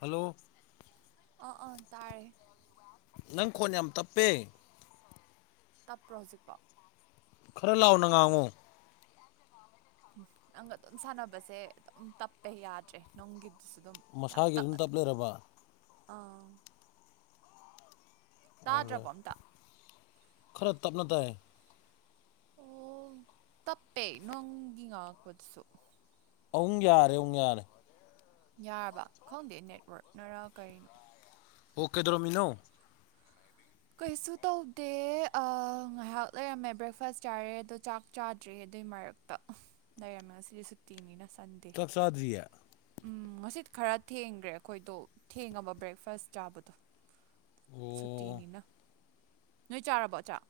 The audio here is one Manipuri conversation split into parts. ꯍꯜꯂꯣ ꯑꯥ ꯑꯥ ꯇꯥꯔꯦ ꯅꯪ ꯈꯣꯟ ꯌꯥꯝ ꯇꯞꯄꯦ ꯇꯞꯄ꯭ꯔꯣ ꯍꯧꯖꯤꯛꯄꯣ ꯈꯔ ꯂꯥꯎꯅ ꯉꯥꯡꯉꯨ ꯎꯝ ꯅꯪꯒ ꯑꯗꯨꯝ ꯁꯥꯟꯅꯕꯁꯦ ꯑꯗꯨꯝ ꯇꯞꯄꯦ ꯌꯥꯗ꯭ꯔꯦ ꯅꯨꯡꯒꯤꯗꯨꯁꯨ ꯑꯗꯨꯝ ꯌꯥꯝ ꯃꯁꯥꯒꯤ ꯑꯗꯨꯝ ꯇꯞ ꯇꯞꯅ ꯂꯩꯔꯕ ꯑꯥ ꯑꯣꯜꯔꯦ ꯇꯥꯗ꯭ꯔꯕꯝꯇ ꯈꯔ ꯇꯞꯅ ꯇꯥꯏ ꯑꯣ ꯇꯞꯄꯦ ꯅꯣꯡꯒꯤ ꯉꯥꯛꯄꯗꯁꯨ ꯑꯨꯛ ꯌꯥꯔꯦ ꯑꯃꯨꯛ ꯌꯥꯔꯦ ꯌꯥꯔꯕ ꯈꯪꯗꯦ ꯅꯦꯠꯋꯔꯛꯅꯔꯥ ꯀꯔꯤꯅꯣ ꯑꯣ ꯀꯦꯗ꯭ꯔꯣꯃꯤꯅꯣ ꯀꯩꯁꯨ ꯇꯧꯗꯦ ꯉꯥꯏꯍꯥꯛ ꯂꯩꯔꯝꯃꯦ ꯕ꯭ꯔꯦꯛꯐꯥꯁ ꯆꯥꯔꯦ ꯑꯗꯣ ꯆꯥꯛ ꯆꯥꯗ꯭ꯔꯤ ꯑꯗꯨꯏ ꯃꯔꯛꯇ ꯗ ꯌꯥꯝꯔ ꯃ ꯁꯤ ꯁꯛꯇꯤꯅꯤꯅ ꯁꯟꯗꯦ ꯆꯥꯗꯔꯤꯌꯥ ꯎꯝ ꯉꯁꯤ ꯈꯔ ꯊꯦꯡꯈ꯭ꯔꯦ ꯑꯩꯈꯣꯏꯗꯣ ꯊꯦꯡꯉꯕ ꯕ꯭ꯔꯦꯛꯐꯥꯁ ꯆꯥꯕꯗꯣ ꯑꯣ ꯁꯨꯇꯤꯅꯤꯅ ꯅꯣꯏ ꯆꯥꯔꯕꯣ ꯆꯥꯛ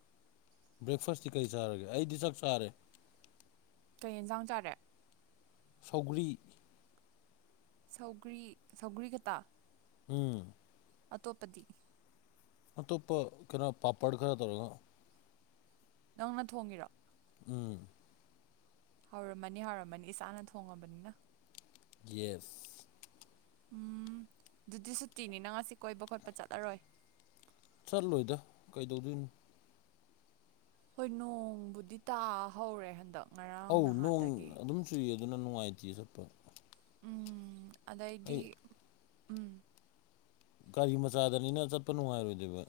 ꯕ꯭ꯔꯦꯛꯐꯥꯁꯇꯤ ꯀꯔꯤ ꯆꯥꯔꯒꯦ ꯑꯩꯗꯤ ꯆꯥꯛ ꯆꯥꯔꯦ ꯀꯩ ꯌꯦꯟꯖꯥꯡ ꯆꯥꯔꯦ ꯁꯧꯒꯔꯤ ꯁꯧꯒ꯭ꯔꯤ ꯁꯧꯒꯔꯤ ꯈꯇꯥ ꯎꯝ ꯑꯇꯣꯞꯄꯗꯤ ꯃꯣꯞ ꯄ ꯀꯩꯅꯣ ꯄꯥꯄꯔ ꯈꯔ ꯇꯧꯔꯒꯣ ꯅꯪꯅ ꯊꯣꯡꯒꯤꯔꫭ ꯎꯝ ꯍꯧꯔꯝꯃꯅꯤ ꯍꯥꯎꯔꯝꯃꯅꯤ ꯏꯁꯥꯅ ꯊꯣꯡꯉꯕꯅꯤꯅ ꯌꯦꯁ ꯎꯝ ꯑꯗꯨꯗꯤ ꯁꯨꯇꯤꯅꯤ ꯅꯪ ꯉꯁꯤ ꯀꯣꯏꯕ ꯈꯣꯠꯄ ꯆꯠꯂꯔꯣꯏ ꯆꯠꯂꯣꯏꯗ ꯀꯩꯗꯧꯗꯣꯏꯅꯣ ꯍꯣꯏ ꯅꯣꯡꯕꯨꯗꯤ ꯇꯥ ꯍꯧꯔꯦ ꯍꯟꯗꯛ ꯉꯔꯥꯡ ꯑꯧ ꯅꯣꯡ ꯅꯍꯥꯟꯗꯒꯤ ꯑꯗꯨꯝ ꯆꯨꯏ ꯑꯗꯨꯅ ꯅꯨꯡꯉꯥꯏꯇꯦ ꯆꯠꯄ ꯑꯥꯗꯩꯗꯤ ꯑꯩ ꯎꯝ ꯒꯥꯔꯤ ꯃꯆꯥꯗꯅꯤꯅ ꯆꯠꯄ ꯅꯨꯡꯉꯥꯏꯔꯣꯏꯗꯣꯏꯕ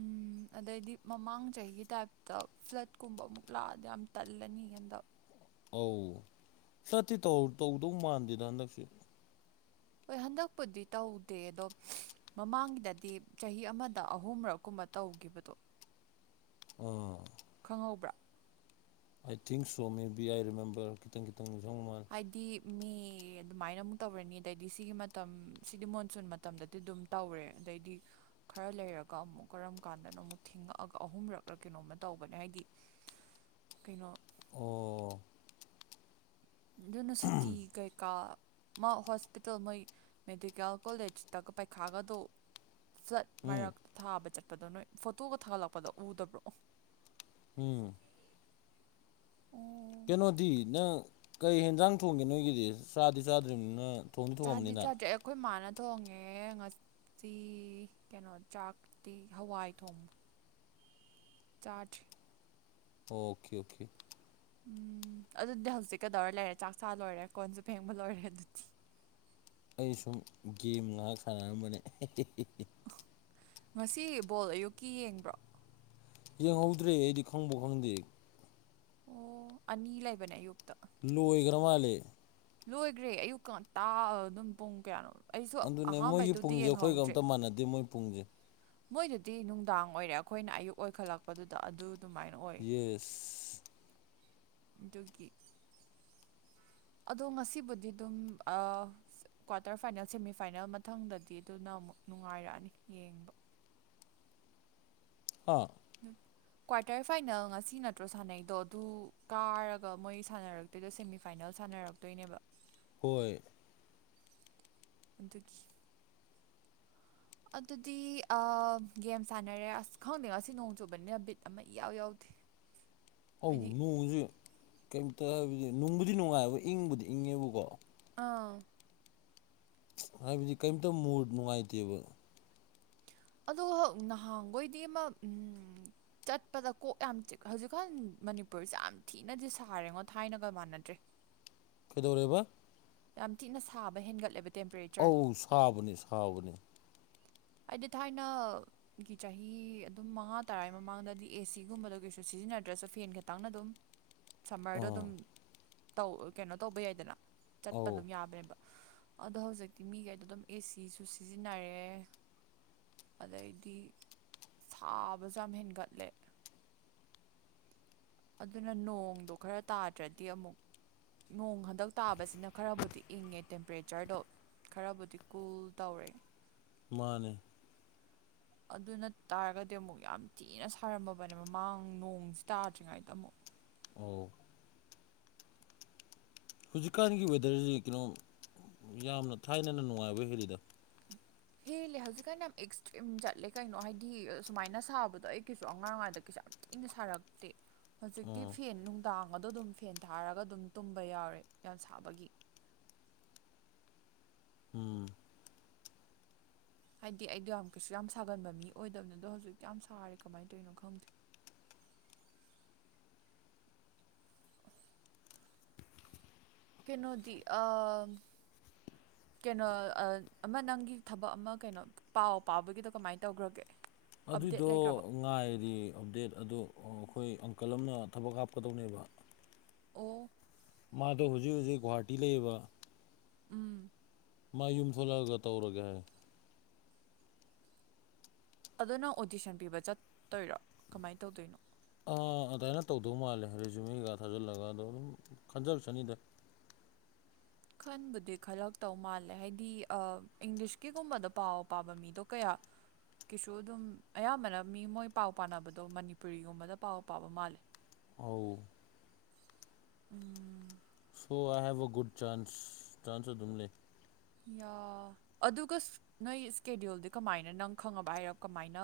ꯎꯝ ꯑꯗꯩꯗꯤ ꯃꯃꯥꯡ ꯆꯍꯤꯒꯤ ꯇꯥꯏꯞꯇ ꯐ꯭ꯂꯠꯀꯨꯝꯕ ꯑꯃꯨꯛ ꯂꯥꯛꯑꯗꯤ ꯌꯥꯝ ꯇꯜꯂꯅꯤ ꯍꯟꯗꯛ ꯑꯧ ꯆꯠꯇꯤ ꯇꯧꯗꯧ ꯃꯥꯟꯗꯦꯗ ꯍꯟꯗꯛꯁꯨ ꯍꯣꯏ ꯍꯟꯗꯛꯄꯨꯗꯤ ꯇꯧꯗꯦ ꯑꯗꯣ ꯃꯃꯥꯡꯒꯤꯗꯗꯤ ꯆꯍꯤ ꯑꯃꯗ ꯑꯍꯨꯝꯔꯛ ꯀꯨꯝꯕ ꯇꯧꯈꯤꯕꯗꯣ ꯑ ꯈꯪꯍꯧꯕ꯭ꯔꯥ I think so maybe I remember ꯈꯤꯇꯪ ꯈꯤꯇꯪ ꯅꯤꯡꯁ ꯅꯨꯃꯜ ꯍꯥꯏꯗꯤ ꯃꯤ ꯑꯗꯨꯃꯥꯏꯅ ꯑꯃꯨꯛ ꯇꯧꯔꯅꯤ ꯑꯗꯩꯗꯤ ꯁꯤꯒꯤ ꯃꯇꯝ ꯁꯤꯗꯤ ꯃꯣꯟꯁꯨꯟ ꯃꯇꯝꯗꯗꯤ ꯑꯗꯨꯝ ꯇꯧꯔꯦ ꯑꯗꯩꯗꯤ ꯈꯔ ꯂꯩꯔꯒ ꯑꯃꯨꯛ ꯀꯔꯝ ꯀꯥꯟꯗꯅ ꯑꯃꯨꯛ ꯊꯦꯡꯉꯛꯑꯒ ꯑꯍꯨꯝꯔꯛꯂ ꯀꯩꯅꯣꯝꯃ ꯇꯧꯕꯅꯦ ꯍꯥꯏꯗꯤ ꯀꯩꯅꯣ ꯑꯣ ꯑꯗꯨꯅ ꯁꯨꯇꯤ ꯀꯩꯀꯥ ꯃꯥ ꯍꯣꯁꯄꯤꯇꯥꯜ ꯃꯣꯏ ꯃꯦꯗꯤꯀꯦꯜ ꯀꯣꯂꯦꯖꯇꯒ ꯄꯥꯏꯈꯥꯒꯗꯧ ꯐ꯭ꯂꯠ ꯎꯝ ꯃꯥꯏꯔꯛ ꯊꯥꯕ ꯆꯠꯄꯗꯣ ꯅꯣꯏ ꯐꯣꯇꯣꯒ ꯊꯥꯒꯠꯂꯛꯄꯗꯣ ꯎꯗꯕ꯭ꯔꯣ ꯎꯝ ꯎꯝ ꯀꯩꯅꯣꯗꯤ ꯅꯪ ꯀꯩ ꯍꯦꯟꯖꯥꯡ ꯊꯣꯡꯒꯦ ꯅꯣꯏꯒꯤꯗꯤ ꯆꯥꯗꯤ ꯆꯥꯗ꯭ꯔꯤꯕꯅꯤꯅꯪ ꯆꯥꯗꯤ ꯆꯗ ꯑꯩꯈꯣꯏ ꯃꯥꯅ ꯊꯣꯡꯉꯦ ꯉꯁꯤꯤ ꯀꯩꯅꯣ ꯆꯥꯛꯇꯤ ꯍꯋꯥꯏ ꯊꯣꯡꯕ ꯆꯥꯠ ꯑꯣꯀꯦ ꯑꯣꯀꯦ ꯎꯝ ꯑꯗꯨꯗꯤ ꯍꯧꯖꯤꯛ ꯀꯩꯗꯧꯔ ꯂꯩꯔꯦ ꯆꯥꯛ ꯆꯥ ꯂꯣꯏꯔꯦ ꯀꯣꯟꯁꯨ ꯐꯦꯡꯕ ꯂꯣꯏꯔꯦ ꯑꯗꯨꯗꯤ ꯑꯩ ꯁꯨꯝ ꯒꯦꯝ ꯉꯥꯏꯍꯥꯛ ꯁꯥꯟꯅꯔꯝꯕꯅꯦ ꯉꯁꯤ ꯕꯣꯜ ꯑꯌꯨꯛꯀꯤ ꯌꯦꯡꯕ꯭ꯔꯣ ꯌꯦꯡꯍꯧꯗ꯭ꯔꯦ ꯑꯩꯗꯤ ꯈꯪꯕ ꯈꯪꯗꯦ ꯑꯣ ꯑꯅꯤ ꯂꯩꯕꯅꯦ ꯑꯌꯨꯛꯇ ꯂꯣꯏꯈ꯭ꯔ ꯃꯥꯜꯜꯂꯤꯦ ꯂꯣꯏꯈ꯭ꯔꯦ ꯑꯌꯨꯛ ꯉꯇꯥ ꯑꯗꯨꯝ ꯄꯨꯡ ꯀꯌꯥꯅꯣ ꯑꯩꯁꯨ ꯑꯗꯨꯅꯦ ꯃꯣꯏꯒꯤ ꯑꯍꯥꯝꯕꯩꯗꯨꯗꯤ ꯄꯨꯡꯁꯦ ꯑꯩꯈꯣꯏꯒ ꯌꯦꯡꯍꯧꯗ꯭ꯔꯦ ꯑꯝꯇ ꯃꯥꯟꯅꯗꯦ ꯃꯣꯏ ꯄꯨꯡꯁꯦ ꯃꯣꯏꯗꯨꯗꯤ ꯅꯨꯡꯗꯥꯡ ꯑꯣꯏꯔꯦ ꯑꯩꯈꯣꯏꯅ ꯑꯌꯨꯛ ꯑꯣꯏꯈꯠꯂꯛꯄꯗꯨꯗ ꯑꯗꯨ ꯑꯗꯨꯃꯥꯏꯅ ꯑꯣꯏ ꯌꯦ ꯑꯗꯨꯒꯤ ꯑꯗꯣ ꯉꯁꯤꯕꯨꯗꯤ ꯑꯗꯨꯝ ꯑ ꯀ꯭ꯋꯥꯇꯔ ꯐꯥꯏꯅꯦꯜ ꯁꯦꯃꯤꯐꯥꯏꯅꯦꯜ ꯃꯊꯪꯗꯗꯤ ꯑꯗꯨꯅ ꯑꯃꯨꯛ ꯅꯨꯡꯉꯥꯏꯔꯛꯑꯅꯤ ꯌꯦꯡꯕ ꯑꯥ ꯀ꯭ꯋꯥꯇꯔ ꯐꯥꯏꯅꯦꯜ ꯉꯁꯤ ꯅꯠꯇ꯭ꯔꯣ ꯁꯥꯟꯅꯩꯗꯣ ꯑꯗꯨ ꯀꯥꯔꯒ ꯃꯣꯏ ꯁꯥꯟꯅꯔꯛ ꯑꯗꯣ ꯁꯦꯃꯤꯐꯥꯏꯅꯦꯜ ꯁꯥꯟꯅꯔꯛꯇꯣꯏꯅꯦꯕ ꯍꯣꯏ ꯑꯗꯨꯗꯒꯤ ꯑꯗꯨꯗꯤ ꯒꯦꯝ ꯁꯥꯟꯅꯔꯦ ꯑꯁ ꯈꯪꯗꯦ ꯉꯁꯤ ꯅꯣꯡ ꯆꯨꯕꯅꯤꯅ ꯕꯤꯠ ꯑꯃ ꯏꯎ ꯌꯥꯎꯗꯦ [unintelligible] ꯑꯧ ꯅꯣꯡꯁꯨ ꯀꯩꯝꯇ ꯍꯥꯏꯕꯗꯤ ꯅꯨꯡꯕꯨꯗꯤ ꯅꯨꯡꯉꯥꯏꯕ ꯏꯪꯕꯨꯗꯤ ꯏꯪꯉꯦꯕꯀꯣ ꯑꯥ ꯍꯥꯏꯕꯗꯤ ꯀꯔꯤꯝꯇ ꯃꯨ ꯅꯨꯡꯉꯥꯏꯇꯦꯕ ꯑ ꯍ ꯅꯍꯥꯟꯈꯣꯏꯗꯤ ꯑꯃ ꯎ ꯆꯠꯄꯗ ꯀꯣꯛ ꯌꯥꯝ ꯍꯧꯖꯤꯛꯀꯥꯟ ꯃꯅꯤꯄꯨꯔꯁꯦ ꯌꯥꯝ ꯊꯤꯅꯗꯤ ꯁꯥꯔꯦꯉꯣ ꯊꯥꯏꯅꯒ ꯃꯥꯟꯅꯗ꯭ꯔꯦ ꯀꯩꯗꯧꯔꯕ ꯌꯥꯝ ꯊꯤꯛꯅ ꯁꯥꯕ ꯍꯦꯟꯒꯠꯂꯦꯕ ꯇꯦꯝꯄꯔꯦꯆꯔ ꯑꯧ ꯁꯥꯕꯅꯤ ꯁꯥꯕꯅꯤ ꯍꯥꯏꯗꯤ ꯊꯥꯏꯅ ꯒꯤ ꯆꯍꯤ ꯑꯗꯨꯝ ꯃꯉꯥ ꯇꯔꯥ ꯃꯃꯥꯡꯗꯗꯤ ꯑꯦ ꯁꯤꯒꯨꯝꯕꯗ ꯀꯩꯁꯨ ꯁꯤꯖꯤꯟꯅꯗ꯭ꯔꯁꯨ ꯐꯦꯟ ꯈꯇꯪꯅ ꯑꯗꯨꯝ ꯁꯝꯃꯔꯗꯣ ꯑꯥ ꯑꯗꯨꯝ ꯀꯩꯅꯣ ꯇꯧꯕ ꯌꯥꯏꯗꯅ ꯆꯠꯄ ꯑꯧ ꯑꯗꯨꯝ ꯌꯥꯕꯅꯦꯕ ꯑꯗꯣ ꯍꯧꯖꯤꯛꯇꯤ ꯃꯤꯈꯩꯗꯣ ꯑꯗꯨꯝ ꯑꯦꯁꯤꯁꯨ ꯁꯤꯖꯤꯟꯅꯔꯦ ꯑꯗꯩꯗꯤ ꯁꯥꯕꯁꯨ ꯌꯥꯝ ꯍꯦꯟꯒꯠꯂꯦ ꯑꯗꯨꯅ ꯅꯣꯡꯗꯣ ꯈꯔ ꯇꯥꯗ꯭ꯔꯗꯤ ꯑꯃꯨꯛ ꯅꯣꯡ ꯍꯟꯗꯛ ꯇꯥꯕꯁꯤꯅ ꯈꯔꯕꯨꯗꯤ ꯏꯪꯉꯦ ꯇꯦꯝꯄꯔꯦꯆꯔꯗꯣ ꯈꯔꯕꯨꯗꯤ ꯀꯨꯜ ꯇꯧꯔꯦ ꯃꯥꯅꯦ ꯑꯗꯨ ꯅ ꯇꯥꯔꯒꯗꯤ ꯑꯃꯨꯛ ꯌꯥꯝ ꯊꯤꯅ ꯁꯥꯔꯝꯃꯕꯅꯦ ꯃꯃꯥꯡ ꯅꯣꯡꯁꯤ ꯇꯥꯗ꯭ꯔꯤꯉꯩꯗ ꯑꯃꯨꯛ ꯑꯣ ꯍꯧꯖꯤꯛꯀꯥꯟꯒꯤ ꯋꯦꯗꯔꯁꯤ ꯀꯩꯅꯣ ꯌꯥꯝꯅ ꯊꯥꯏꯅꯅ ꯅꯨꯡꯉꯥꯏꯕ ꯍꯦꯜꯂꯤꯗ ꯍꯦꯜꯂꯦ ꯍꯧꯖꯤꯛꯀꯥꯟ ꯌꯥꯝ ꯑꯦꯛꯁꯇ꯭ꯔꯤꯝ ꯆꯠꯂꯦ ꯀꯩꯅꯣ ꯍꯥꯏꯗꯤ ꯁꯨꯃꯥꯏꯅ ꯁꯥꯕꯗꯣ ꯑꯩ ꯀꯩꯁꯨ ꯑꯉꯥꯡ ꯑꯣꯏꯉꯗ ꯀꯩꯁꯨ ꯌꯥꯝ ꯏꯪꯅ ꯁꯥꯔꯛꯇꯦ ꯍꯧꯖꯤꯛꯇꯤ ꯑꯥ ꯐꯦꯟ ꯅꯨꯡꯗꯥꯡꯒꯗꯣ ꯑꯗꯨꯝ ꯐꯦꯟ ꯊꯥꯔꯒ ꯑꯗꯨꯝ ꯇꯨꯝꯕ ꯌꯥꯎꯔꯦ ꯌꯥꯝ ꯁꯥꯕꯒꯤ ꯎꯝ ꯍꯥꯏꯗꯤ ꯑꯩꯗꯣ ꯌꯥꯝ ꯀꯩꯁꯨ ꯌꯥꯝ ꯁꯥꯒꯟꯕ ꯃꯤ ꯑꯣꯏꯗꯕꯅꯤ ꯑꯗꯣ ꯍꯧꯖꯤꯛꯇꯤ ꯌꯥꯝ ꯁꯥꯔꯦ ꯀꯃꯥꯏꯅ ꯇꯧꯔꯤꯅꯣ ꯈꯪꯗꯦ ꯀꯩꯅꯣꯗꯤ ꯑ ꯀꯩꯅꯣ ꯑꯃ ꯅꯪꯒꯤ ꯊꯕꯛ ꯑꯃ ꯀꯩꯅꯣ ꯄꯥꯎ ꯄꯥꯎꯕꯒꯤꯗꯣ ꯀꯃꯥꯏꯅ ꯇꯧꯈ꯭ꯔꯒꯦ ꯑꯞꯗꯦꯠ ꯑꯗꯨꯏꯗꯣ ꯂꯩꯈ꯭ꯔꯕ ꯉꯥꯏꯔꯗꯤ ꯑꯞꯗꯦꯠ ꯑꯗꯣ ꯑꯩꯈꯣꯏ ꯑꯪꯀꯜ ꯑꯃꯅ ꯊꯕꯛ ꯍꯥꯞꯀꯗꯧꯅꯦꯕ ꯑꯣ ꯃꯥꯗꯣ ꯍꯧꯖꯤꯛ ꯍꯧꯖꯤꯛ ꯒꯨꯍꯥꯇꯤ ꯂꯩꯕ ꯎꯝ ꯃꯥ ꯌꯨꯝ ꯊꯣꯛꯂꯛꯑꯒ ꯇꯧꯔꯒꯦ ꯍꯥꯏ ꯑꯗꯨ ꯅꯪ ꯑꯣꯗꯤꯁꯟ ꯄꯤꯕ ꯆꯠꯇꯣꯏꯔꯣ ꯀꯃꯥꯏꯅ ꯇꯧꯗꯣꯏꯅꯣ ꯑꯥ ꯑꯗꯨꯃꯥꯏꯅ ꯇꯧꯗꯧ ꯃꯥꯜꯂꯦ ꯔꯤꯖꯨꯨꯝꯩꯒ ꯊꯥꯖꯤꯜꯂꯒ ꯑꯗꯣ ꯑꯗꯨꯝ ꯈꯟꯖꯔ ꯆꯅꯤꯗ ꯈꯟꯕꯨꯗꯤ ꯈꯜꯂꯛꯇꯧ ꯃꯥꯜꯂꯦ ꯍꯥꯏꯗꯤ ꯏꯪꯂꯤꯁꯀꯤꯒꯨꯝꯕꯗ ꯄꯥꯎ ꯄꯥꯕ ꯃꯤꯗꯣ ꯀꯌꯥ ꯀꯤꯁꯨ ꯑꯗꯨꯝ ꯑꯌꯥꯝꯕꯅ ꯃꯤ ꯃꯣꯏ ꯄꯥꯎ ꯄꯥꯅꯕꯗꯣ ꯃꯅꯤꯄꯨꯔꯤꯒꯨꯝꯕꯗ ꯄꯥꯎ ꯄꯥꯕ ꯃꯥꯜꯂꯦ ꯑꯧ ꯎꯝ ꯁꯣ I have a good chance chance ꯑꯗꯨꯝ ꯂꯩ ꯌꯥ ꯑꯗꯨꯒ ꯅꯣꯏ ꯏꯁ꯭ꯀꯦꯗ꯭ꯌꯨꯜꯗꯤ ꯀꯃꯥꯏꯅ ꯅꯪ ꯈꯪꯉꯕ ꯍꯥꯏꯔꯣ ꯀꯃꯥꯏꯅ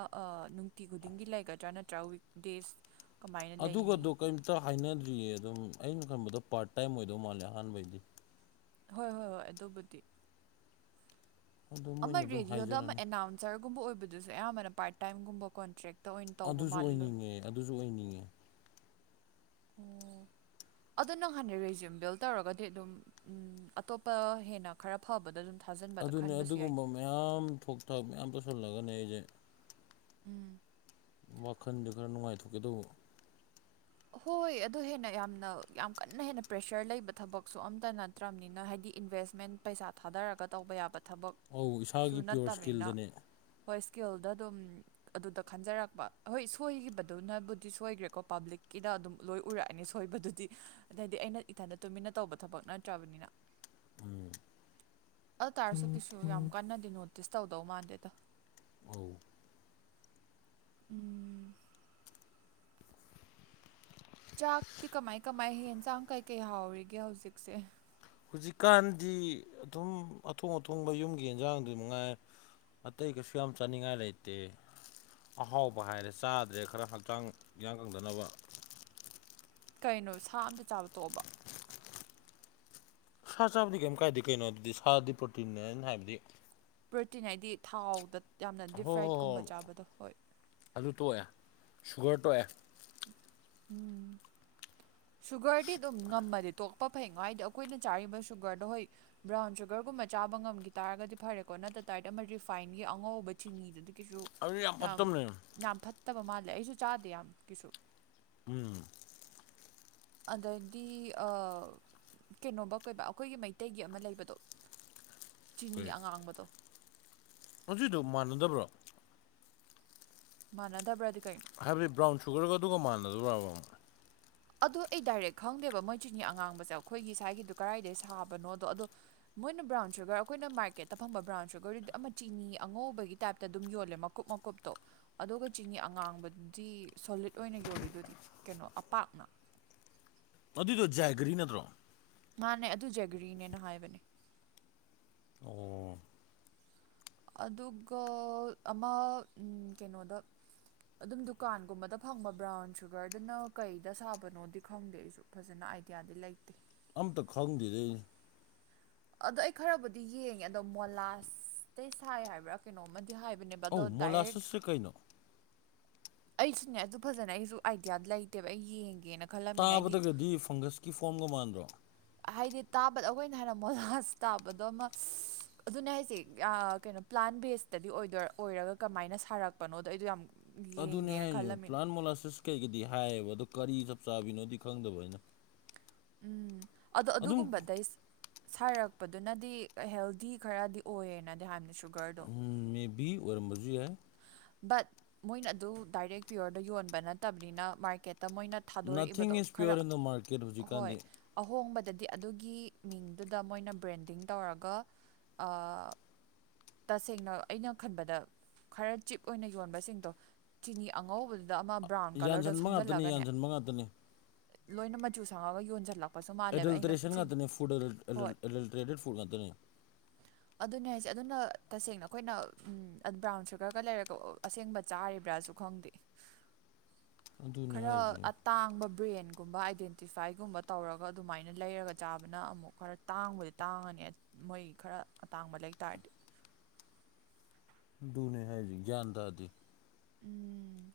ꯇꯇꯤ ꯈꯨꯗꯤꯡꯒꯤ ꯂꯩꯒꯗ꯭ꯔꯥ ꯅꯠꯇ꯭ꯔꯥ ꯋꯤꯛ ꯗꯦꯁ ꯑꯗꯨꯒꯗꯣ ꯀꯔꯤꯝꯇ ꯍꯥꯏꯅꯗ꯭ꯔꯤꯌꯦ ꯑꯗꯨꯝ ꯑꯩꯅ ꯈꯟꯕꯗꯣ ꯄꯥꯔꯠ ꯇꯥꯏꯝ ꯑꯣꯏꯗꯧ ꯃꯥꯜꯂꯦ ꯑꯍꯥꯟꯕꯩꯗꯤ ꯍꯣꯏ ꯍꯣꯏ ꯍꯣꯏ ꯑꯗꯨꯕꯨꯗꯤ ꯑꯗꯨ ꯑꯃ ꯃꯣꯏꯅ ꯑꯗꯨꯝ ꯔꯦꯗꯤꯌꯣꯗ ꯑꯃ ꯍꯥꯏꯖꯔꯅꯤ ꯑꯦꯅꯥꯎꯟꯁꯔꯒꯨꯝꯕ ꯑꯣꯏꯕꯗꯨꯁꯨ ꯑꯌꯥꯝꯕꯅ ꯄꯥꯔꯠ ꯇꯥꯏꯝꯒꯨꯝꯕ ꯀꯣꯟꯇ꯭ꯔꯦꯛ ꯑꯗꯨꯁꯨ ꯑꯣꯏꯅꯤꯡꯉꯦ ꯑꯗꯨꯁꯨ ꯑꯣꯏꯅꯤꯡꯉꯦ ꯎꯝ ꯑꯗꯨꯗꯣ ꯅꯪ ꯍꯥꯟ ꯔꯤꯖ꯭ꯌꯨꯝ ꯕꯤꯜ ꯇꯧꯔꯒꯗꯤ ꯑꯗꯨꯝ ꯑꯇꯣꯞꯄ ꯍꯦꯟꯅ ꯈꯔ ꯐꯕꯗ ꯑꯗꯨꯝ ꯊꯥꯖꯤꯟꯕꯗ ꯑꯗꯨꯅꯦ ꯈꯟꯕꯁꯨ ꯌꯥꯏꯗꯦ ꯑꯗꯨꯒꯨꯝꯕ ꯃꯌꯥꯝ ꯊꯣꯛ ꯊꯥꯛ ꯃꯌꯥꯝ ꯇꯧꯁꯤꯜꯂꯒꯅꯦ ꯑꯩꯁꯦ ꯎꯝ ꯋꯥꯈꯟꯗ ꯈꯔ ꯅꯨꯡꯉꯥꯏꯊꯣꯛꯀꯦ ꯇꯧꯕ ꯍꯣꯏ ꯑꯗꯨ ꯍꯦꯟꯅ ꯌꯥꯝꯅ ꯌꯥꯝ ꯀꯟꯅ ꯍꯦꯟꯅ ꯄ꯭ꯔꯦꯁꯔ ꯂꯩꯕ ꯊꯕꯛꯁꯨ ꯑꯝꯇꯅ ꯅꯠꯇ꯭ꯔꯕꯅꯤꯅ ꯍꯥꯏꯗꯤ ꯏꯟꯚꯦꯁꯃꯦꯟ ꯄꯩꯁꯥ ꯊꯥꯗꯔꯒ ꯇꯧꯕ ꯌꯥꯕ ꯊꯕꯛ ꯑꯧ ꯁꯨ ꯏꯁꯥꯒꯤ ꯄꯤꯌꯣꯔ ꯅꯠꯇꯕꯅꯤꯅ ꯏꯁꯀꯤꯜꯗꯅꯦ ꯍꯣꯏ ꯏꯁꯀꯦꯜꯗ ꯑꯗꯨꯝ ꯑꯗꯨꯗ ꯈꯟꯖꯔꯛꯄ ꯍꯣꯏ ꯁꯣꯏꯈꯤꯕꯗꯨꯅꯕꯨꯗꯤ ꯁꯣꯏꯈ꯭ꯔꯦꯀꯣ ꯄꯥꯕ꯭ꯂꯤꯛ ꯀꯤꯗ ꯑꯗꯨꯝ ꯂꯣꯏ ꯎꯔꯛꯑꯅꯤ ꯁꯣꯏꯕꯗꯨꯗꯤ ꯑꯗꯩꯗꯤ ꯑꯩꯅ ꯏꯊꯟꯗ ꯇꯨꯃꯤꯟꯅ ꯇꯧꯕ ꯊꯕꯛ ꯅꯠꯇ꯭ꯔꯕꯅꯤꯅ ꯑꯗꯨ ꯇꯥꯔꯁꯨ ꯀꯁꯨ ꯌꯥꯝ ꯀꯟꯅꯗꯤ ꯅꯣꯇꯤꯁ ꯇꯧꯗꯧ ꯃꯥꯟꯗꯦꯗ [unintelligible] [inaudible] ꯆꯥꯛꯇꯤ ꯀꯃꯥꯏ ꯀꯃꯥꯏ ꯍꯦꯟꯖꯥꯡ ꯀꯩ ꯀꯩ ꯍꯥꯎꯔꯤꯒꯦ ꯍꯧꯖꯤꯛꯁꯦ ꯍꯧꯖꯤꯛꯀꯥꯟꯗꯤ ꯑꯗꯨꯝ ꯑꯊꯣꯡ ꯑꯊꯣꯡꯕ ꯌꯨꯝꯒꯤ ꯑꯦꯟꯖꯥꯡꯗꯨ ꯃꯉꯥꯏ ꯑꯇꯩ ꯀꯩꯁꯨ ꯌꯥꯝ ꯆꯥꯅꯤꯡꯉꯥꯏ ꯂꯩꯇꯦ ꯑꯍꯥꯎꯕ ꯍꯥꯏꯔꯦ ꯆꯥꯗ꯭ꯔꯦ ꯈꯔ ꯍꯛꯆꯥꯡ ꯌꯥꯡ ꯀꯪꯗꯅꯕ ꯀꯩꯅꯣ ꯁꯥ ꯑꯝꯇ ꯆꯥꯕ ꯇꯣꯛꯑꯣꯕꯣ ꯁꯥ ꯆꯥꯕꯗꯤ ꯀꯩꯝ ꯀꯥꯏꯗꯦ ꯀꯩꯅꯣ ꯑꯗꯨꯗꯤ ꯁꯥꯗꯤ ꯄ꯭ꯔꯣꯇꯤꯟꯅꯦ ꯑꯩꯅ ꯍꯥꯏꯕꯗꯤ ꯄ꯭ꯔꯣꯇꯤꯟ ꯍꯥꯏꯗꯤ ꯊꯥꯎꯗ ꯌꯥꯝꯅ ꯗꯤꯐ ꯍꯣꯏ ꯍꯣꯏ ꯍꯣꯏ ꯐ꯭ꯔꯥꯏꯠꯀꯨꯝꯕ ꯆꯥꯕꯗꯣ ꯍꯣꯏ ꯑꯗꯨ ꯇꯣꯛꯑꯦ ꯁꯨꯒꯔ ꯇꯣꯛꯑꯦ ꯎꯝ ꯁꯨꯒꯔꯗꯤ ꯑꯗꯨꯝ ꯉꯝꯃꯗꯤ ꯇꯣꯛꯄ ꯐꯩꯉꯣ ꯍꯥꯏꯗꯤ ꯑꯩꯈꯣꯏꯅ ꯆꯥꯔꯤꯕ ꯁꯨꯒꯔꯗꯣ ꯍꯣꯏ ꯕ꯭ꯔꯥꯎꯟ ꯁꯨꯒꯔꯒꯨꯝꯕ ꯆꯥꯕ ꯉꯝꯒꯤ ꯇꯥꯔꯒꯗꯤ ꯐꯔꯦꯀꯣ ꯅꯠꯇ ꯇꯥꯔꯗꯤ ꯑꯃ ꯔꯤꯐꯥꯏꯟꯒꯤ ꯑꯉꯧꯕ ꯆꯤꯅꯤꯗꯨꯗꯤ ꯀꯩꯁꯨ ꯑꯗꯨꯗꯤ ꯌꯥꯝ ꯐꯠꯇꯝꯅꯦ ꯌꯥꯝ ꯐꯠꯇꯕ ꯃꯥꯜꯂꯦ ꯑꯩꯁꯨ ꯆꯥꯗꯦ ꯌꯥꯝ ꯀꯩꯁꯨ ꯎꯝ ꯑꯗꯩꯗꯤ ꯑ ꯀꯩꯅꯣꯕ ꯀꯣꯏꯕ ꯑꯩꯈꯣꯏꯒꯤ ꯃꯩꯇꯩꯒꯤ ꯑꯃ ꯂꯩꯕꯗꯣ ꯆꯤꯅꯤ ꯀꯩ ꯑꯉꯥꯡꯕꯗꯣ ꯑꯗꯨꯏꯗꯣ ꯃꯥꯟꯅꯗꯕ꯭ꯔꯣ ꯃꯥꯅꯗꯕ꯭ꯔꯗꯤ ꯀꯩꯅꯨ ꯍꯥꯏꯕꯗꯤ ꯕ꯭ꯔꯥꯎꯟ ꯁꯨꯒꯔꯒ ꯑꯗꯨꯒ ꯃꯥꯟꯅꯗꯣꯏ꯭ꯔꯕ [unintelligible] ꯑꯗꯣ ꯑꯩ ꯗꯥꯏꯔꯦꯛ ꯈꯪꯗꯦꯕ ꯃꯣꯏ ꯆꯤꯅꯤ ꯑꯉꯥꯡꯕꯖꯦ ꯑꯩꯈꯣꯏꯒꯤ ꯁ꯭ꯋꯥꯏꯒꯤꯗꯨ ꯀꯗꯥꯏꯗꯒꯤ ꯁꯥꯕꯅꯣꯗꯣ ꯑꯗꯣ ꯃꯣꯏꯅ ꯕ꯭ꯔꯥꯎꯟ ꯁꯨꯒꯔ ꯑꯩꯈꯣꯏꯅ ꯃꯥꯔꯀꯦꯠꯇ ꯐꯪꯕ ꯕ꯭ꯔꯥꯎꯟ ꯁꯨꯒꯔꯗꯨꯗꯤ ꯑꯃ ꯆꯤꯅꯤ ꯑꯉꯧꯕꯒꯤ ꯇꯥꯏꯞꯇ ꯑꯗꯨꯝ ꯌꯣꯜꯂꯦ ꯃꯀꯨꯞ ꯃ ꯀꯨꯞꯇꯣ ꯑꯗꯨꯒ ꯆꯤꯅꯤ ꯑꯉꯥꯡꯕꯗꯤ ꯁꯣꯂꯤꯠ ꯑꯣꯏꯅ ꯌꯣꯜꯂꯤꯗꯨꯗꯤ ꯀꯩꯅꯣ ꯑꯄꯥꯛꯅ ꯑꯗꯨꯗꯣ ꯖꯥꯏꯒꯔꯤ ꯅꯠꯇ꯭ꯔꯣ ꯃꯥꯅꯦ ꯑꯗꯨ ꯖꯦꯒ꯭ꯔꯤꯅꯦꯅ ꯍꯥꯏꯕꯅꯦ ꯑꯣ ꯑꯗꯨꯒ ꯑꯃ ꯎꯝ ꯀꯩꯅꯣꯗ ꯑꯗꯨꯝ ꯗꯨꯀꯥꯟꯒꯨꯝꯕꯗ ꯐꯪꯕ ꯕ꯭ꯔꯥꯎꯟ ꯁꯨꯒꯔꯗꯨꯅ ꯀꯩꯗ ꯁꯥꯕꯅꯣꯗꯤ ꯈꯪꯗꯦ ꯑꯩꯁꯨ ꯐꯖꯅ ꯑꯥꯏꯗꯤꯌꯥꯗꯤ ꯂꯩꯇꯦ ꯑꯝꯇ ꯈꯪꯗꯤꯗꯩ ꯑꯗꯣ ꯑꯩ ꯈꯔꯕꯨꯗꯤ ꯌꯦꯡꯉꯦ ꯑꯗꯣ ꯃꯣꯂꯥꯁꯇꯩ ꯁꯥꯏ ꯍꯥꯏꯕ꯭ꯔꯥ ꯀꯩꯅꯣꯝꯃꯗꯤ ꯍꯥꯏꯕꯅꯦ ꯕꯗꯣ ꯑꯧ ꯗꯥꯏꯔꯦꯛ ꯃꯣꯂꯥꯁꯤꯁꯁꯦ ꯀꯩꯅꯣ ꯑꯩꯁꯨꯅꯦ ꯑꯗꯨ ꯐꯖꯅ ꯑꯩꯁꯨ ꯑꯥꯏꯗꯤꯌꯥ ꯂꯩꯇꯦꯕ ꯑꯩ ꯌꯦꯡꯒꯦꯅ ꯈꯜꯂꯝꯃꯤꯅ ꯑꯩꯗꯤ ꯇꯥꯕꯗꯒꯗꯤ ꯐꯪꯒꯁꯀꯤ ꯐꯣꯝꯒ ꯃꯥꯟꯗ꯭ꯔꯣ ꯍꯥꯏꯗꯤ ꯇꯥꯕꯗ ꯑꯩꯈꯣꯏꯅ ꯍꯥꯏꯅ ꯃꯣꯂꯥꯖ ꯇꯥꯕꯗꯣ ꯑꯃ ꯑꯗꯨꯅꯦ ꯍꯥꯏꯖꯦ ꯑ ꯀꯩꯅꯣ ꯄ꯭ꯂꯥꯟ ꯕꯦꯁꯇꯗꯤ ꯑꯣꯏꯗꯣꯏ ꯑꯣꯏꯔꯒ ꯀꯃꯥꯏꯅ ꯁꯥꯔꯛꯄꯅꯣꯗꯣ ꯑꯩꯗꯣ ꯌꯥꯝ ꯑꯗꯨꯅꯦ ꯌꯦꯡꯒꯦꯅ ꯍꯥꯏꯖꯦ ꯈꯜꯂꯝꯃꯤꯅꯦ ꯄ꯭ꯂꯥꯟ ꯃꯣꯂꯥꯁꯤꯁ ꯀꯩꯒꯤꯗꯤ ꯍꯥꯏꯌꯦꯕ ꯑꯗꯣ ꯀꯔꯤ ꯆꯞ ꯆꯥꯕꯤꯅꯣꯗꯤ ꯈꯪꯗꯕ ꯑꯩꯅ ꯎꯝ ꯑꯗꯣ ꯑꯗꯨꯝ ꯑꯗꯨꯒꯨꯝꯕꯗꯩꯁ ꯁꯥꯔꯛꯄꯗꯨꯅꯗꯤ ꯍꯦꯜꯗꯤ ꯈꯔꯗꯤ ꯑꯣꯏꯌꯦꯅꯗꯤ ꯍꯥꯏꯕꯅꯤ ꯁꯨꯒꯔꯗꯣ ꯎꯝ ꯃꯦꯕꯤ ꯑꯣꯏꯔꯝꯕꯖꯨ ꯌꯥꯏ ꯕꯠ ꯃꯣꯏꯅ ꯑꯗꯨ ꯗꯥꯏꯔꯦꯛ ꯄꯤꯌꯣꯔꯗ ꯌꯣꯟꯕ ꯅꯠꯇꯕꯅꯤꯅ ꯃꯥꯔꯀꯦꯠꯇ ꯃꯣꯏꯅ ꯅꯊꯤꯡ ꯊꯥꯗꯣꯔꯛꯏꯕꯗꯣ ꯏꯁ ꯈꯔ ꯄꯤꯌꯣꯔ ꯏꯟ ꯗ ꯃꯥꯔꯀꯦꯠ ꯍꯣꯏ ꯍꯧꯖꯤꯛꯀꯥꯟꯗꯤ ꯑꯍꯣꯡꯕꯗꯗꯤ ꯑꯗꯨꯒꯤ ꯃꯤꯡꯗꯨꯗ ꯃꯣꯏꯅ ꯕ꯭ꯔꯦꯟꯗꯤꯡ ꯇꯧꯔꯒ ꯑ ꯇꯁꯦꯡꯅ ꯑꯩꯅ ꯈꯟꯕꯗ ꯈꯔ ꯆꯤꯞ ꯑꯣꯏꯅ ꯌꯣꯟꯕꯁꯤꯡꯗꯣ ꯆꯤꯅꯤ ꯑꯉꯧꯕ ꯗ ꯑꯃ ꯕ꯭ꯔꯥꯎꯟ ꯀꯂꯔꯗꯣ ꯌꯥꯟꯁꯤꯟꯕ ꯉꯥꯛꯇꯅꯤ ꯁꯪꯖꯜꯂꯒꯅꯦ ꯌꯥꯟꯁꯤꯟꯕ ꯉꯥꯛꯇꯅꯤ ꯂꯣꯏꯅ ꯃꯆꯨ ꯁꯪꯉꯒ ꯌꯣꯟꯖꯟꯂꯛ ꯑꯦꯗꯜꯇ꯭ꯔꯦꯁꯟ ꯉꯥꯛꯇꯅꯦ ꯐꯨꯗ ꯍꯣꯏ [unintelligible] ꯑꯦꯗꯜꯇ꯭ꯔꯦꯇꯦꯠ ꯐꯨꯗ ꯉꯥꯛꯇꯅꯦ ꯑꯗꯨꯅꯦ ꯍꯥꯏꯁꯦ ꯑꯗꯨꯅ ꯇꯁꯦꯡꯅ ꯑꯩꯈꯣꯏꯅ ꯎꯝ ꯕ꯭ꯔꯥꯎꯟ ꯁꯨꯒꯔꯒ ꯂꯩꯔꯦꯀꯣ ꯑꯁꯦꯡꯕ ꯆꯥꯔꯤꯕ꯭ꯔꯥꯖꯨ ꯈꯪꯗꯦ ꯑꯗꯨꯅꯦ ꯈꯔ ꯍꯥꯏꯁꯦ ꯑꯠ ꯇꯥꯡꯕ ꯕ꯭ꯔꯦꯟꯒꯨꯝꯕ ꯑꯥꯏꯗꯦꯟꯇꯤꯐꯥꯏꯒꯨꯝꯕ ꯇꯧꯔꯒ ꯑꯗꯨꯃꯥꯏꯅ ꯂꯩꯔꯒ ꯆꯥꯕꯅ ꯑꯃꯨꯛ ꯈꯔ ꯇꯥꯡꯕꯨꯗꯤ ꯇꯥꯡꯉꯅꯤ ꯃꯣꯏ ꯈꯔ ꯑꯇꯥꯡꯕ ꯂꯩꯇꯥꯥꯔꯗꯤ ꯑꯗꯨꯗꯨꯅꯦ ꯍꯥꯏꯗꯤ ꯌꯥ꯭ꯟ ꯇꯗꯤ ꯎꯝ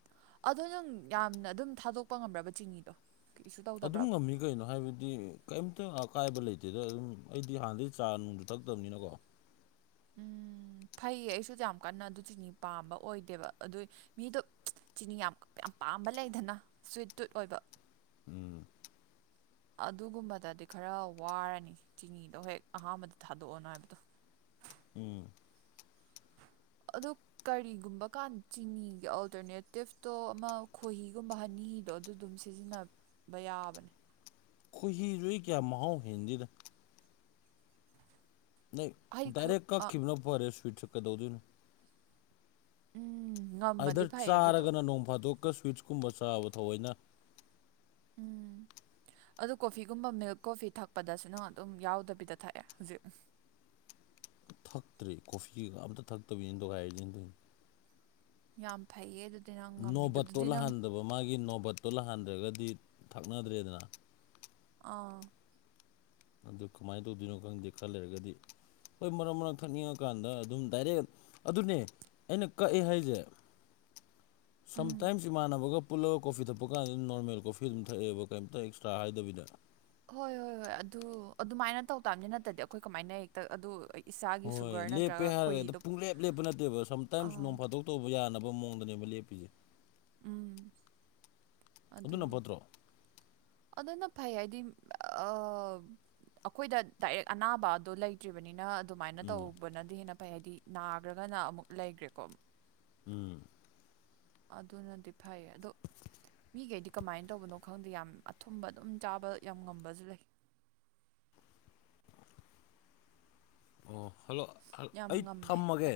ꯑꯗꯣ ꯅꯪ ꯌꯥꯝꯅ ꯑꯗꯨꯝ ꯊꯥꯗꯣꯛꯄ ꯉꯝꯃ꯭ꯔꯕ ꯆꯤꯅꯤꯗꯣ ꯀꯩꯁꯨ ꯑꯗꯨꯝ ꯇꯧꯗꯕ꯭ꯔꯕ ꯉꯝꯃꯤ ꯀꯩꯅꯣ ꯍꯥꯏꯕꯗꯤ ꯀꯩꯝꯇꯪ ꯑꯀꯥꯏꯕ ꯂꯩꯇꯦꯗ ꯑꯗꯨꯝ ꯑꯩꯗꯤ ꯍꯥꯟꯅꯗꯩ ꯆꯥ ꯅꯨꯡꯁꯨ ꯊꯛꯇꯕꯅꯤꯅꯀꯣ ꯎꯝ ꯐꯩꯌꯦ ꯑꯩꯁꯨ ꯌꯥꯝ ꯀꯟꯅ ꯑꯗꯨ ꯆꯤꯅꯤ ꯄꯥꯝꯕ ꯑꯣꯏꯗꯦꯕ ꯑꯗꯨꯏ ꯃꯤꯗꯣ ꯆꯤꯅꯤ ꯌꯥꯝ ꯌꯥꯝ ꯄꯥꯝꯕ ꯂꯩꯗꯅ ꯁ꯭ꯋꯤꯠ ꯇꯨꯠ ꯑꯣꯏꯕ ꯎꯝ ꯑꯗꯨꯒꯨꯝꯕꯗꯗꯤ ꯈꯔ ꯋꯥꯔꯅꯤ ꯆꯤꯅꯤꯗꯣ ꯍꯦꯛ ꯑꯍꯥꯟꯕꯗ ꯊꯥꯗꯣꯛꯑꯣꯅꯣ ꯍꯥꯏꯕꯗꯣ ꯎꯝ ꯑꯗꯨ ꯀꯔꯤꯒꯨꯝꯕꯀꯥꯟꯗ ꯆꯤꯅꯤꯒꯤ ꯑꯜꯇꯔꯅꯦꯇꯤꯞꯇꯣ ꯑꯃ ꯈꯣꯏꯍꯤꯒꯨꯝꯕ ꯍꯅꯤ ꯑꯗꯣ ꯑꯗꯨꯗꯨꯝ ꯁꯤꯖꯤꯟꯅꯕ ꯌꯥꯕꯅꯦ ꯈꯣꯏꯍꯤꯗꯨ ꯀꯌꯥꯝ ꯃꯍꯥꯎ ꯍꯦꯟꯖꯤꯅꯦ ꯅꯪ ꯍꯥꯏꯗꯤ ꯈꯣ ꯗꯥꯏꯔꯦꯛ ꯑ ꯀꯛꯈꯤꯕꯅꯣ ꯐꯔꯦ ꯁ꯭ꯋꯤꯠꯁꯦ ꯀꯩꯗꯧꯗꯣꯏꯅꯣ ꯎꯝ ꯉꯝꯃꯗꯤ ꯑꯗꯔ ꯐꯩ ꯑꯗꯨꯗꯣ ꯆꯥꯔꯒꯅ ꯅꯣꯡ ꯐꯥꯗꯣꯛꯀ ꯁ꯭ꯋꯤꯠꯁ ꯀꯨꯝꯕ ꯆꯥꯕ ꯊꯧꯑꯣꯏꯩꯅ ꯎꯝ ꯑꯗꯨ ꯀꯣꯐꯤꯒꯨꯝꯕ ꯃꯤꯜꯛ ꯀꯣꯐꯤ ꯊꯛꯄꯗꯁꯨꯅ ꯑꯗꯨꯝ ꯌꯥꯎꯗꯕꯤꯗ ꯊꯛꯑꯦ ꯍꯧꯖꯤꯛ ꯊꯛꯇ꯭ꯔꯦ ꯀꯣꯐꯤꯒ ꯑꯝꯇ ꯊꯛꯇꯕꯤꯅꯤꯅ ꯗꯣꯒꯥꯏꯔꯤ ꯌꯦꯅꯗꯣꯏꯅꯤ ꯌꯥꯝ ꯐꯩꯌꯦ ꯑꯗꯨꯗꯤ ꯅꯪ ꯉꯝꯃꯤꯗꯣ ꯅꯣꯕꯠꯇꯣ ꯑꯗꯨꯗꯤ ꯅꯪ ꯂꯥꯛꯍꯟꯗꯕ ꯃꯥꯒꯤ ꯅꯣꯕꯠꯇꯣ ꯂꯥꯛꯍꯟꯗ꯭ꯔꯒꯗꯤ ꯊꯛꯅꯗ꯭ꯔꯦꯗꯅ ꯑꯥ ꯑꯗꯨ ꯀꯃꯥꯏꯅ ꯇꯧꯗꯣꯏꯅꯣ ꯈꯪꯗꯦ ꯈꯔ ꯂꯩꯔꯒꯗꯤ ꯍꯣꯏ ꯃꯔꯛ ꯃꯔꯛ ꯊꯛꯅꯤꯡꯉꯀꯥꯟꯗ ꯑꯗꯨꯝ ꯗꯥꯏꯔꯦꯛ ꯑꯗꯨꯅꯦ ꯑꯩꯅ ꯀꯛꯑꯦ ꯍꯥꯏꯁꯦ [unintelligible] ꯁꯝꯇꯥꯏꯝꯁ ꯏꯃꯥꯟꯅꯕꯒ ꯄꯨꯜꯂ ꯀꯣꯐꯤ ꯊꯛꯄ ꯀꯥꯟꯗ ꯑꯗꯨꯝ ꯅꯣꯔꯃꯦꯜ ꯀꯣꯐꯤ ꯑꯗꯨꯝ ꯊꯛꯑꯦꯕ ꯀꯩꯝꯇ ꯑꯦꯛꯁꯇ꯭ꯔꯥ ꯍꯥꯏꯗꯕꯤꯗ ꯍꯣꯏ ꯍꯣꯏ ꯍꯣꯏ ꯑꯗꯨ ꯑꯗꯨꯃꯥꯏꯅ ꯇꯧ ꯇꯕꯅꯤ ꯅꯠꯇꯗꯤ ꯑꯩꯈꯣꯏ ꯀꯃꯥꯏꯅ ꯍꯦꯛꯇ ꯑꯗꯨ ꯏꯁꯥꯒꯤ ꯍꯣꯏ ꯁꯨꯒꯔ ꯂꯦꯞꯄꯦ ꯅꯠꯇ꯭ꯔꯒ ꯍꯥꯏꯔꯒꯗ ꯈꯣꯏꯍꯤꯗꯣ ꯄꯨꯡꯂꯦꯞ ꯂꯦꯞꯄ ꯅꯠꯇꯦꯕ ꯁꯝꯇꯥꯏꯝꯁ ꯑꯥ ꯅꯣꯡ ꯐꯥꯗꯣꯛ ꯑꯇꯧꯕ ꯌꯥꯅꯕ ꯃꯑꯣꯡꯗꯅꯦꯕ ꯂꯦꯞꯄꯤꯁꯦ ꯎꯝ ꯑꯗꯨꯅ ꯑꯗꯨꯅꯦ ꯐꯠꯇ꯭ꯔꯣ ꯑꯗꯨꯅ ꯐꯩ ꯍꯥꯏꯗꯤ ꯑ ꯑꯩꯈꯣꯏꯗ ꯗꯥꯏꯔꯦꯛ ꯑꯅꯥꯕ ꯑꯗꯨꯣ ꯂꯩꯇ꯭ꯔꯤꯕꯅꯤꯅ ꯑꯗꯨꯃꯥꯏꯅ ꯎꯝ ꯇꯧꯕꯅꯗꯤ ꯍꯦꯟꯅ ꯐꯩ ꯍꯥꯏꯗꯤ ꯅꯥꯈ꯭ꯔꯒꯅ ꯑꯃꯨꯛ ꯂꯩꯈ꯭ꯔꯦꯀꯣ ꯎꯝ ꯑꯗꯨꯅꯗꯤ ꯐꯩꯌꯦ ꯑꯗꯣ ꯃꯤꯈꯩꯗꯤ ꯀꯃꯥꯏꯅ ꯇꯧꯕꯅꯣ ꯈꯪꯗꯦ ꯌꯥꯝ ꯑꯊꯨꯝꯕ ꯑꯗꯨꯝ ꯆꯥꯕ ꯌꯥꯝ ꯉꯝꯕꯁꯨ ꯂꯩ ꯑꯣ ꯍꯜꯂꯣ ꯌꯥꯝ ꯑꯩ ꯉꯝꯃꯦ ꯊꯝꯃꯒꯦ